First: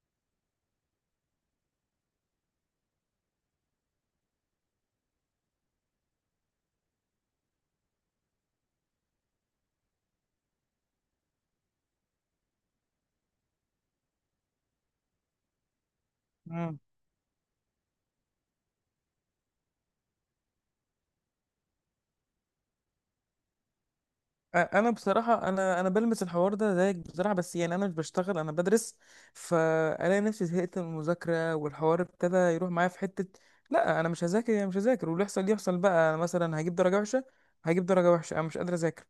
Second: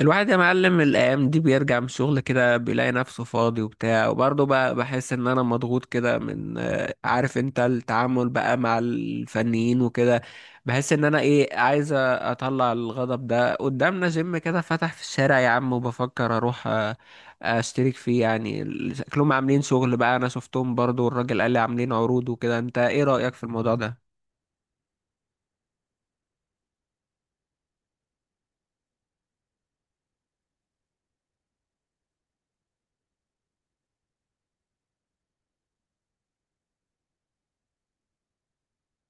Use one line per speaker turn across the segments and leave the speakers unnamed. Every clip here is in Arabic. الواحد يا معلم، الايام دي بيرجع من الشغل كده بيلاقي نفسه فاضي وبتاع. وبرضه بقى بحس ان انا مضغوط كده من آه، عارف انت، التعامل بقى مع الفنيين وكده. بحس ان انا ايه، عايز اطلع الغضب ده. قدامنا جيم كده فتح في الشارع يا عم، وبفكر اروح
مم.
آه، اشترك فيه. يعني ال- شكلهم عاملين شغل بقى، انا شفتهم برضه، والراجل قال لي عاملين عروض وكده. انت ايه رأيك في الموضوع ده؟
انا بصراحه، انا بلمس الحوار ده زيك بصراحه، بس يعني انا مش بشتغل، انا بدرس. فانا نفسي زهقت من المذاكره والحوار ابتدى يروح معايا في حته. لا، انا مش هذاكر، يعني مش هذاكر، واللي يحصل يحصل بقى. انا مثلا هجيب درجه وحشه، هجيب درجه وحشه، انا مش قادر اذاكر.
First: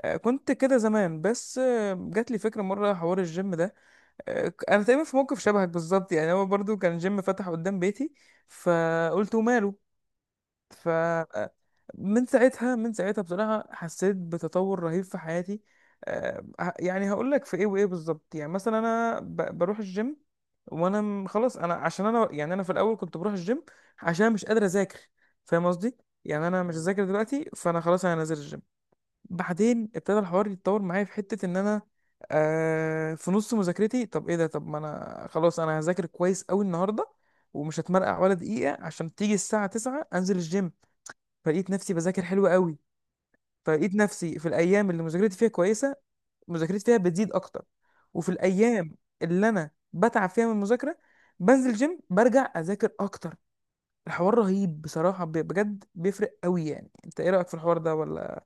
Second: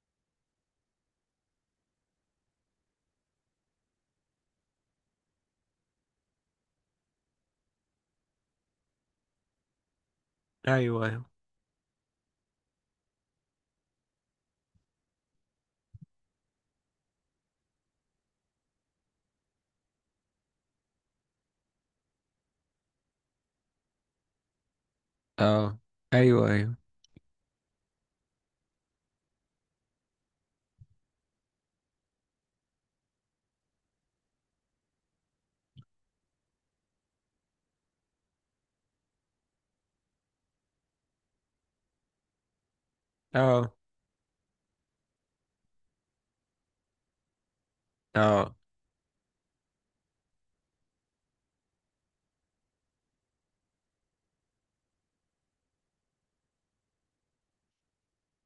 كنت كده زمان، بس جات لي فكره مره حوار الجيم ده. انا تقريبا في موقف شبهك بالظبط، يعني هو برضو كان جيم فتح قدام بيتي فقلت وماله. ف
ايوه ايوه.
من ساعتها، من ساعتها بصراحة حسيت بتطور رهيب في حياتي. يعني هقول لك في ايه وايه بالظبط. يعني مثلا انا بروح الجيم، وانا خلاص، انا عشان انا يعني انا في الاول كنت بروح الجيم عشان مش قادر اذاكر، فاهم
اه.
قصدي؟
ايوه
يعني انا
ايوه.
مش ذاكر دلوقتي، فانا خلاص انا نازل الجيم. بعدين ابتدى الحوار يتطور معايا في حتة ان انا في نص مذاكرتي، طب ايه ده؟ طب ما انا خلاص انا هذاكر كويس قوي النهارده، ومش هتمرقع ولا دقيقة عشان تيجي الساعة 9 انزل الجيم. فلقيت نفسي بذاكر حلو قوي.
اه.
فلقيت نفسي في الايام اللي مذاكرتي فيها كويسه مذاكرتي فيها بتزيد اكتر، وفي
اه.
الايام اللي انا بتعب فيها من المذاكره بنزل جيم، برجع اذاكر اكتر. الحوار رهيب بصراحه، بجد بيفرق قوي. يعني انت ايه رايك في الحوار ده، ولا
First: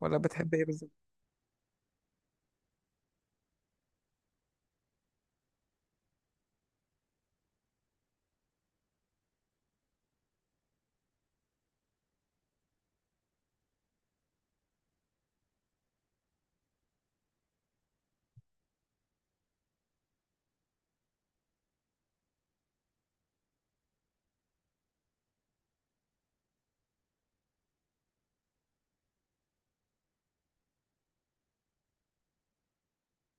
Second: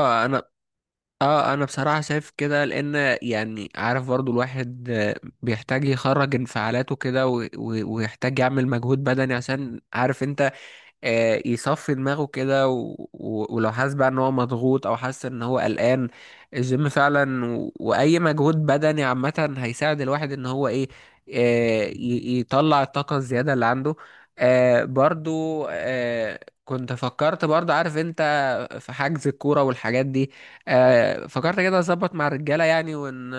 انا
بتحب ايه بالظبط؟
اه انا بصراحة شايف كده، لان يعني عارف برضو الواحد آه، بيحتاج يخرج انفعالاته كده، و- و- ويحتاج يعمل مجهود بدني عشان عارف انت آه، يصفي دماغه كده، و... و... ولو حاسس بقى ان هو مضغوط او حاسس ان هو قلقان، الجيم فعلا و... واي مجهود بدني عامة هيساعد الواحد ان هو ايه، آه، ي... يطلع الطاقة الزيادة اللي عنده. آه، برضو آه، كنت فكرت برضو عارف انت في حجز الكورة والحاجات دي. آه، فكرت كده اظبط مع الرجالة، يعني ون...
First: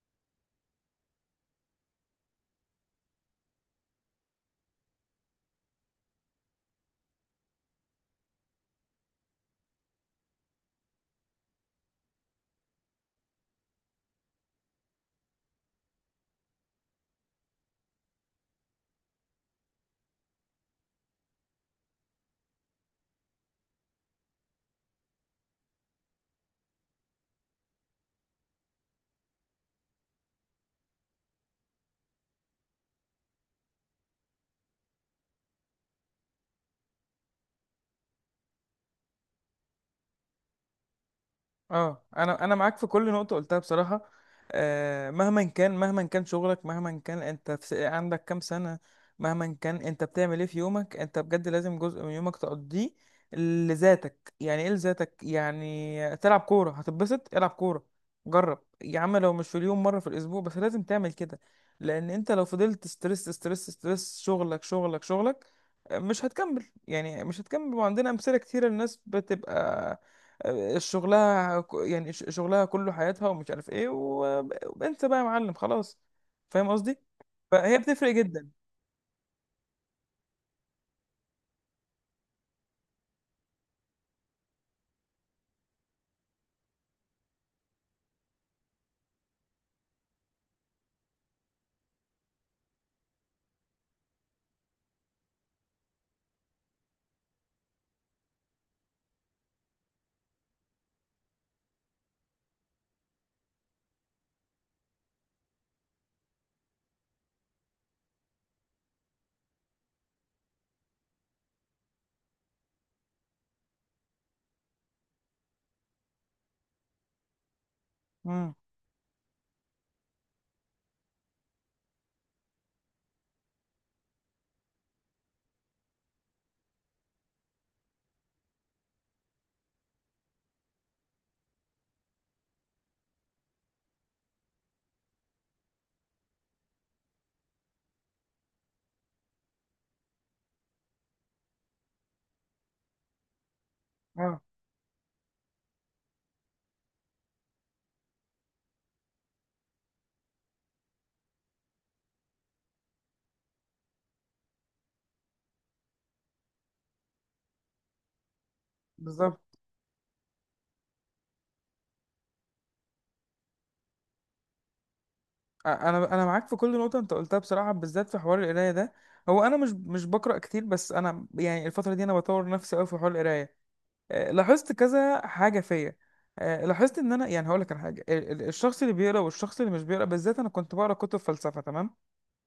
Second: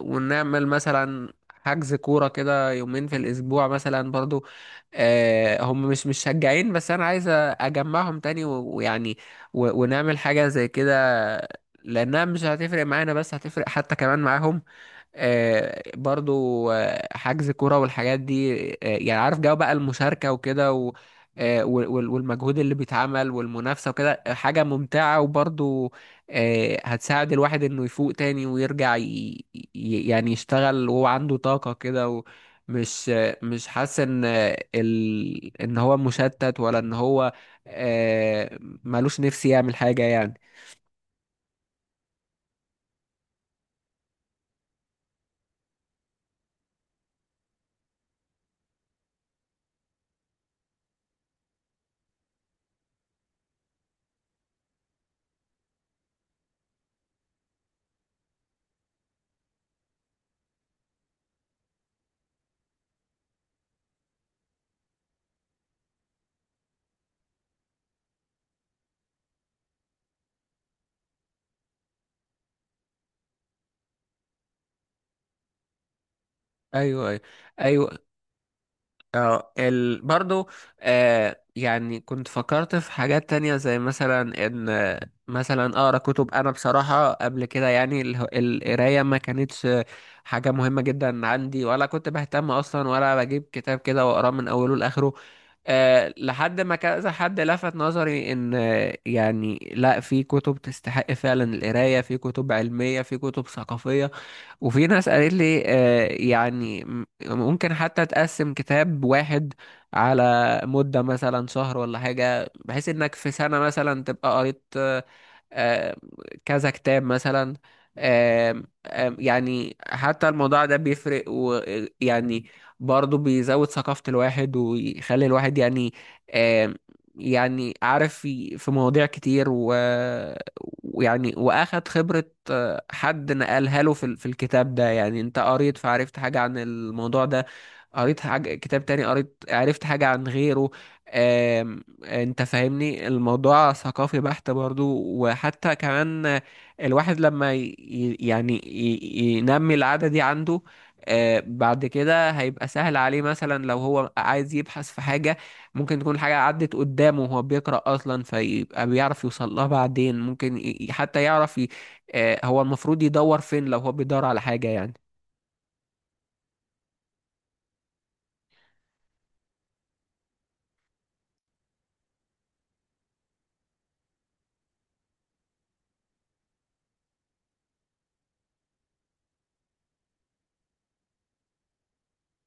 ونعمل مثلا حجز كورة كده يومين في الأسبوع مثلا برضو. آه، هم مش مشجعين، بس انا عايز اجمعهم تاني و- ويعني و- ونعمل حاجة زي كده، لانها مش هتفرق معانا بس هتفرق حتى كمان معاهم. آه، برضو آه، حجز كرة والحاجات دي، آه، يعني عارف جو بقى المشاركة وكده، و آه، وال- وال- والمجهود اللي بيتعمل والمنافسة وكده، آه، حاجة ممتعة، وبرضو آه، هتساعد الواحد انه يفوق تاني ويرجع ي... ي- يعني يشتغل وهو عنده طاقة كده، ومش آه، مش حاسس ان آه، ال... ان هو مشتت، ولا ان هو آه، ملوش نفسي يعمل حاجة يعني.
اه، انا معاك في كل نقطه قلتها بصراحه. مهما كان، مهما كان شغلك، مهما كان انت في عندك كام سنه، مهما كان انت بتعمل ايه في يومك، انت بجد لازم جزء من يومك تقضيه لذاتك. يعني ايه لذاتك؟ يعني تلعب كوره هتتبسط، العب كوره، جرب يا عم، لو مش في اليوم مره في الاسبوع، بس لازم تعمل كده. لان انت لو فضلت ستريس ستريس ستريس، شغلك شغلك شغلك، مش هتكمل، يعني مش هتكمل. وعندنا امثله كتيره، الناس بتبقى شغلها يعني شغلها كله حياتها ومش عارف ايه، وانت بقى يا معلم خلاص، فاهم قصدي؟
ايوه ايوه.
فهي
ايوه.
بتفرق جدا.
اه ال... برضو آه يعني كنت فكرت في حاجات تانية، زي مثلا ان آه، مثلا اقرا كتب. انا بصراحة قبل كده يعني اله- القراية ما كانتش حاجة مهمة جدا عندي، ولا كنت بهتم اصلا، ولا بجيب كتاب كده واقراه من اوله لاخره. آه لحد ما كذا حد لفت نظري ان آه، يعني لا، في كتب تستحق فعلا القراية، في كتب علمية، في كتب ثقافية. وفي ناس قالت لي آه، يعني م- ممكن حتى تقسم كتاب واحد على مدة مثلا شهر ولا حاجة، بحيث انك في سنة مثلا تبقى قريت آه، كذا كتاب مثلا.
امم،
آم، آم، يعني حتى الموضوع ده بيفرق ويعني برضه بيزود ثقافة الواحد، ويخلي الواحد يعني آم، يعني عارف، في في مواضيع كتير و- ويعني وأخد خبرة آه، حد نقلها له في ال- في الكتاب ده. يعني أنت قريت فعرفت حاجة عن الموضوع ده، قريت حاجة كتاب تاني قريت عرفت حاجة عن غيره. انت فاهمني، الموضوع ثقافي
اه
بحت برضو. وحتى كمان الواحد لما ي... ي- يعني ي... ينمي العادة دي عنده، آه، بعد كده هيبقى سهل عليه مثلا لو هو عايز يبحث في حاجة، ممكن تكون حاجة عدت قدامه وهو بيقرأ أصلا، فيبقى بيعرف
بالظبط.
يوصل لها بعدين. ممكن ي... ي- حتى يعرف ي... آه، هو المفروض يدور فين لو هو بيدور على حاجة يعني.
انا معاك في كل نقطه انت قلتها بصراحه، بالذات في حوار القرايه ده. هو انا مش بقرا كتير، بس انا يعني الفتره دي انا بطور نفسي قوي في حوار القرايه. لاحظت كذا حاجه فيا. لاحظت ان انا، يعني هقول لك على حاجه، الشخص اللي بيقرا والشخص اللي مش بيقرا. بالذات انا كنت بقرا كتب فلسفه، تمام؟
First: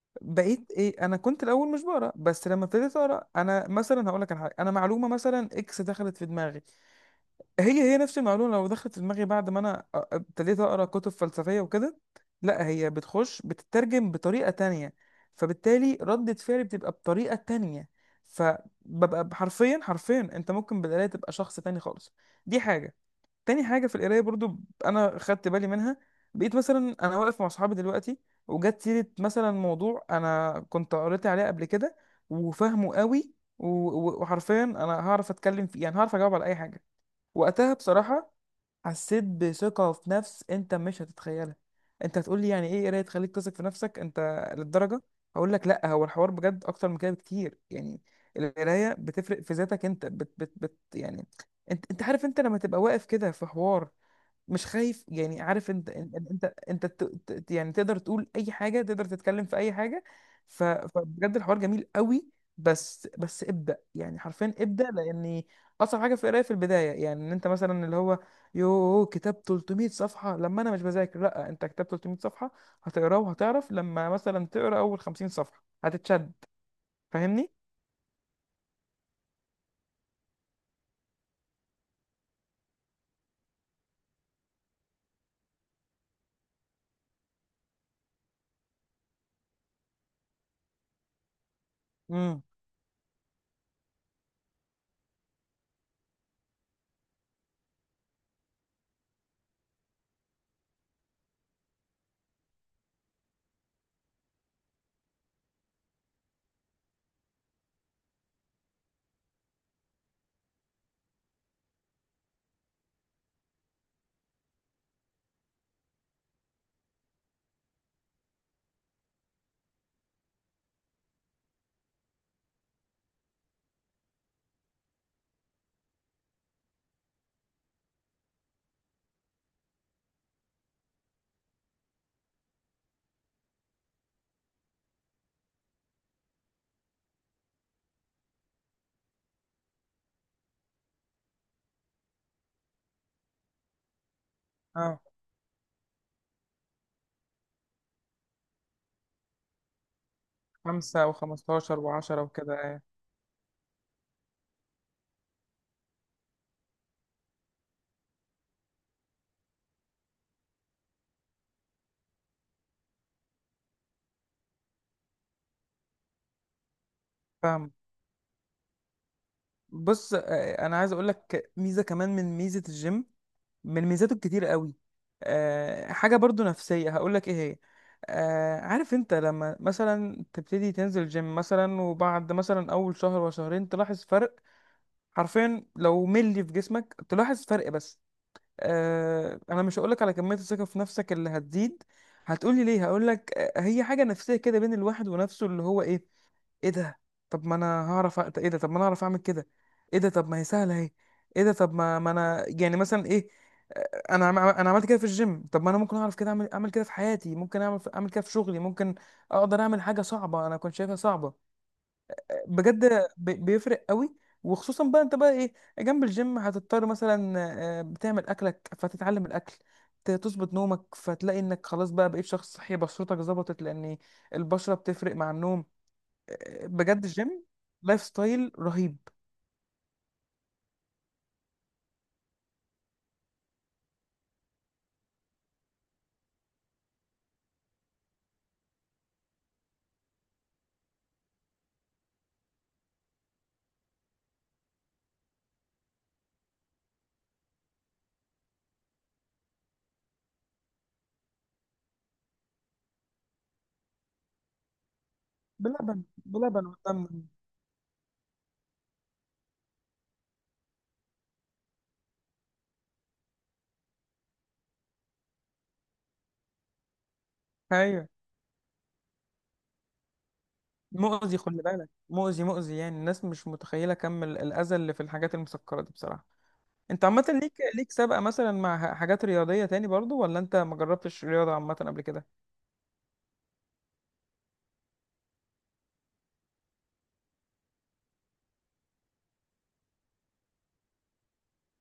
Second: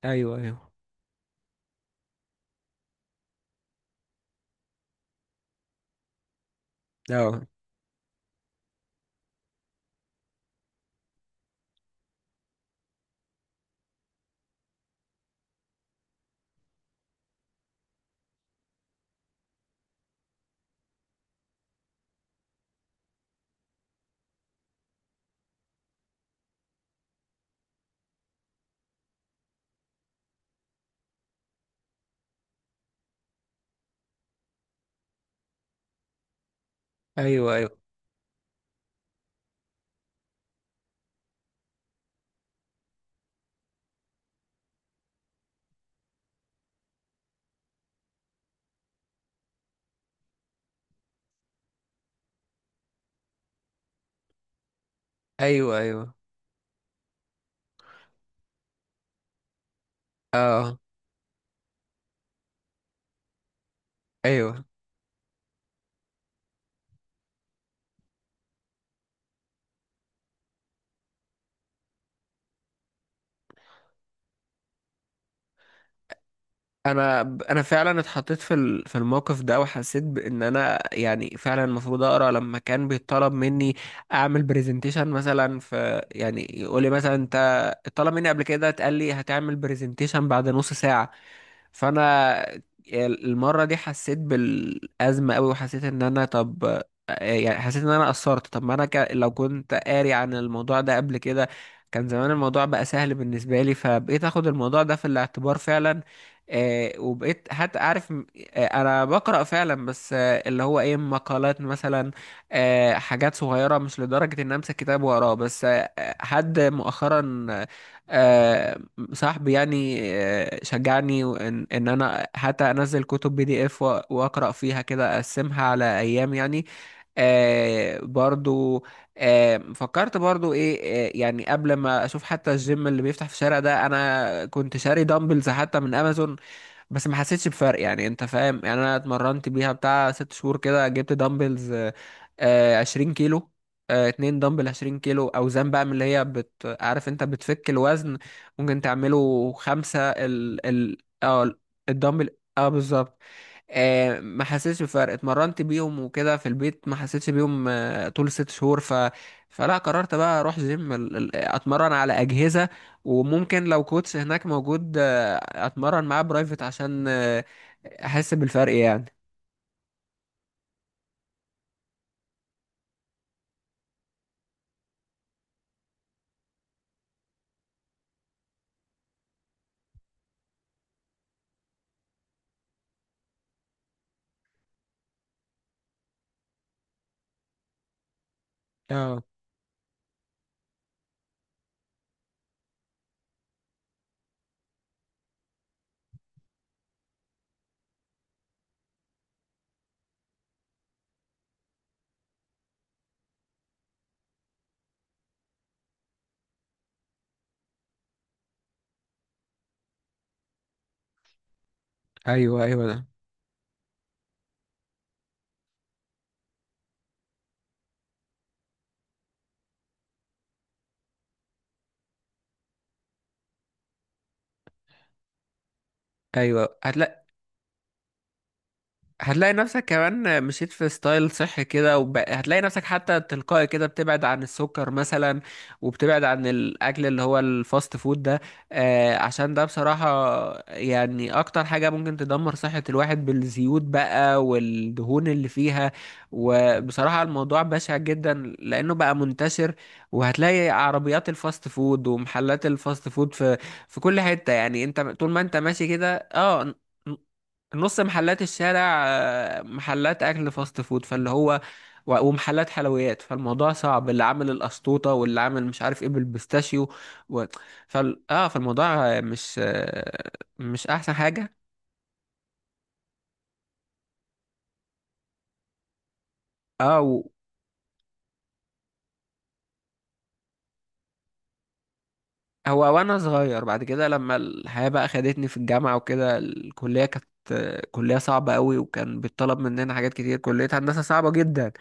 أيوه
بقيت
أيوه.
ايه، انا كنت الاول مش بقرا، بس لما ابتديت اقرا، انا مثلا هقول لك على حاجه، انا معلومه مثلا اكس دخلت في دماغي،
أه.
هي نفس المعلومه لو دخلت في دماغي بعد ما انا ابتديت اقرا كتب فلسفيه وكده، لا هي بتخش بتترجم بطريقه تانية، فبالتالي ردة فعلي بتبقى بطريقه تانية. فببقى حرفيا، حرفيا انت ممكن بالقرايه تبقى شخص تاني خالص. دي حاجه. تاني حاجة في القراية برضو، أنا خدت بالي منها، بقيت مثلا أنا واقف مع صحابي دلوقتي وجت سيرة مثلا موضوع أنا كنت قريت عليه قبل كده وفاهمه قوي، وحرفيا أنا هعرف أتكلم فيه، يعني هعرف أجاوب على أي حاجة.
أيوه
وقتها
أيوه.
بصراحة حسيت بثقة في نفس أنت مش هتتخيلها. أنت هتقول لي يعني إيه قراية تخليك تثق في نفسك أنت للدرجة؟ هقول لك لأ، هو الحوار بجد أكتر من كده بكتير. يعني القراية بتفرق في ذاتك أنت، بت بت بت يعني أنت عارف. أنت لما تبقى واقف كده في حوار مش خايف، يعني عارف
أيوه
انت
أيوه.
انت انت, انت ت- ت- يعني تقدر تقول اي حاجه، تقدر تتكلم في اي حاجه.
أه.
فبجد الحوار جميل قوي. بس ابدا، يعني حرفيا
أيوه.
ابدا. لان اصعب حاجه في القرايه في البدايه، يعني ان انت مثلا اللي هو يو كتاب 300 صفحه، لما انا مش بذاكر؟ لا، انت كتاب 300 صفحه هتقراه، وهتعرف لما مثلا تقرا اول 50 صفحه هتتشد،
انا
فاهمني؟
انا فعلا اتحطيت في ال- في الموقف ده، وحسيت بان انا يعني فعلا المفروض اقرا. لما كان بيطلب مني اعمل برزنتيشن مثلا، في يعني يقول لي مثلا انت، طلب مني قبل كده، اتقال لي هتعمل برزنتيشن بعد نص ساعه.
امم،
فانا المره دي حسيت بالازمه قوي، وحسيت ان انا، طب يعني حسيت ان انا قصرت. طب ما انا ك... لو كنت قاري عن الموضوع ده قبل كده، كان زمان الموضوع بقى سهل بالنسبه لي، فبقيت اخد الموضوع ده في الاعتبار فعلا. آه وبقيت حتى عارف م- آه انا بقرا فعلا، بس آه اللي هو ايه، مقالات مثلا، آه حاجات صغيره، مش لدرجه ان امسك كتاب واقراه. بس آه حد مؤخرا، آه صاحبي يعني، آه، شجعني ان ان انا حتى انزل كتب بي دي اف، واقرا فيها كده، اقسمها على ايام يعني. آه برضو آه فكرت برضو ايه، آه يعني قبل ما اشوف حتى الجيم اللي بيفتح في الشارع ده، انا كنت شاري دامبلز حتى من امازون، بس ما حسيتش بفرق. يعني انت فاهم، يعني انا اتمرنت بيها بتاع 6 شهور كده. جبت دمبلز آه، 20 كيلو، آه، 2 دمبل 20
اه،
كيلو، اوزان بقى من اللي هي بت... عارف انت بتفك الوزن. ممكن تعمله خمسة ال ال
خمسة
اه
وخمستاشر وعشرة
الدمبل اه
وكده،
بالظبط. آه، ما حسيتش بفرق، اتمرنت بيهم وكده في البيت ما حسيتش بيهم آه، طول 6 شهور. ف... فلا قررت بقى اروح جيم، ال- ال- اتمرن على اجهزه، وممكن لو كوتش هناك موجود آه، اتمرن معاه برايفت عشان آه،
فاهم.
احس بالفرق يعني.
بص، انا عايز اقول لك ميزه كمان من ميزه الجيم، من ميزاته الكتير قوي. أه، حاجة برضو نفسية، هقولك ايه هي. أه، عارف انت لما مثلا تبتدي تنزل جيم مثلا، وبعد مثلا اول شهر وشهرين تلاحظ فرق، حرفيا لو ملي في جسمك تلاحظ فرق. بس
اه.
أه، انا مش هقولك على كمية الثقة في نفسك اللي هتزيد. هتقولي ليه؟ هقولك هي حاجة نفسية كده بين الواحد ونفسه، اللي هو ايه، ايه ده؟ طب ما انا هعرف ايه ده؟ طب ما انا هعرف اعمل كده. ايه ده؟ طب ما هي سهلة اهي. ايه ده؟ طب ما ما انا يعني مثلا ايه، انا عملت كده في الجيم، طب ما انا ممكن اعرف كده اعمل، اعمل كده في حياتي، ممكن اعمل، اعمل كده في شغلي، ممكن اقدر اعمل حاجه صعبه انا كنت شايفها صعبه.
ايوه ايوه
بجد
ده.
بيفرق قوي. وخصوصا بقى انت بقى ايه، جنب الجيم هتضطر مثلا بتعمل اكلك فتتعلم الاكل، تظبط نومك، فتلاقي انك خلاص بقى بقيت شخص صحي، بشرتك ظبطت لان البشره بتفرق مع النوم.
ايوه.
بجد
هتلاقي.
الجيم لايف ستايل رهيب.
هتلاقي نفسك كمان مشيت في ستايل صحي كده، وب... هتلاقي نفسك حتى تلقائي كده بتبعد عن السكر مثلا، وبتبعد عن الاكل اللي هو الفاست فود ده. آه عشان ده بصراحة يعني اكتر حاجة ممكن تدمر صحة الواحد، بالزيوت بقى والدهون اللي فيها. وبصراحة الموضوع بشع جدا لانه بقى منتشر، وهتلاقي عربيات الفاست فود ومحلات الفاست فود في في كل حتة. يعني انت طول ما انت ماشي
بلبن
كده،
بلبن
اه،
وتمن،
نص محلات الشارع آه، محلات اكل فاست فود، فاللي هو و- ومحلات حلويات. فالموضوع صعب، اللي عامل القشطوطه واللي عامل مش عارف ايه بالبيستاشيو، و...
ايوه.
فال... اه فالموضوع آه، مش آه، مش احسن
مؤذي،
حاجه.
خلي بالك، مؤذي مؤذي، يعني الناس مش متخيلة كم الأذى اللي في الحاجات المسكرة دي بصراحة.
اه
انت
و...
عامة ليك، ليك سابقة مثلا مع حاجات رياضية تاني برضو، ولا انت ما جربتش رياضة عامة قبل كده؟
هو وانا صغير. بعد كده لما الحياه بقى خدتني في الجامعه وكده، الكليه كانت آه، كليه صعبه قوي، وكان بيطلب مننا حاجات كتير، كليه هندسه صعبه جدا.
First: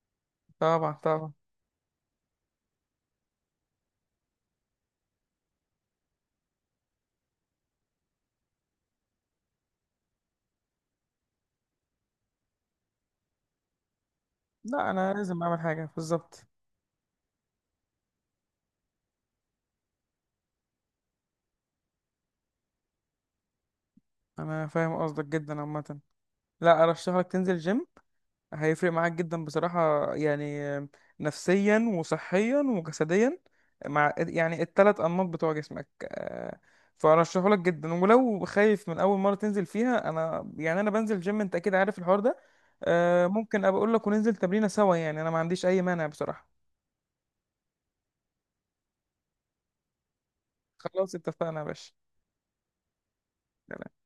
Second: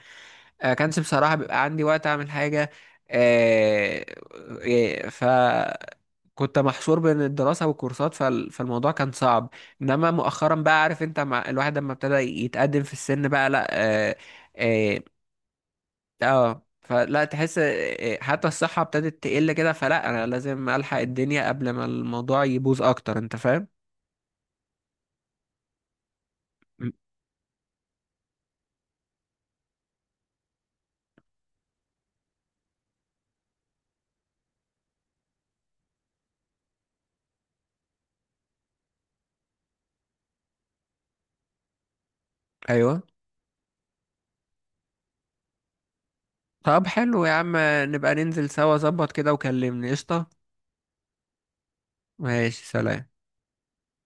آه،
طبعا،
كانش
طبعا
بصراحه بيبقى عندي وقت اعمل حاجه. آه، آه، ف كنت محشور بين الدراسة والكورسات، فال... فالموضوع كان صعب. انما مؤخرا بقى عارف انت، مع الواحد لما ابتدى يتقدم في السن بقى، لا. اه.
لا،
اه,
انا لازم اعمل حاجة بالظبط.
آه فلا تحس، آه، حتى الصحة ابتدت تقل كده، فلا انا لازم الحق الدنيا قبل ما الموضوع يبوظ اكتر. انت فاهم.
انا فاهم قصدك جدا. عامة، لا،
م.
ارشح لك تنزل جيم، هيفرق معاك جدا بصراحة، يعني نفسيا وصحيا وجسديا، مع يعني التلات أنماط بتوع جسمك. فأرشحه لك جدا، ولو خايف من أول مرة تنزل فيها، أنا يعني أنا بنزل جيم، أنت أكيد عارف الحوار ده.
ايوه.
ممكن أبقى أقول لك وننزل تمرينة سوا، يعني أنا ما عنديش أي مانع بصراحة.
طب حلو يا عم، نبقى ننزل سوا، ظبط كده وكلمني قشطة.
خلاص، اتفقنا يا باشا.
ماشي سلام.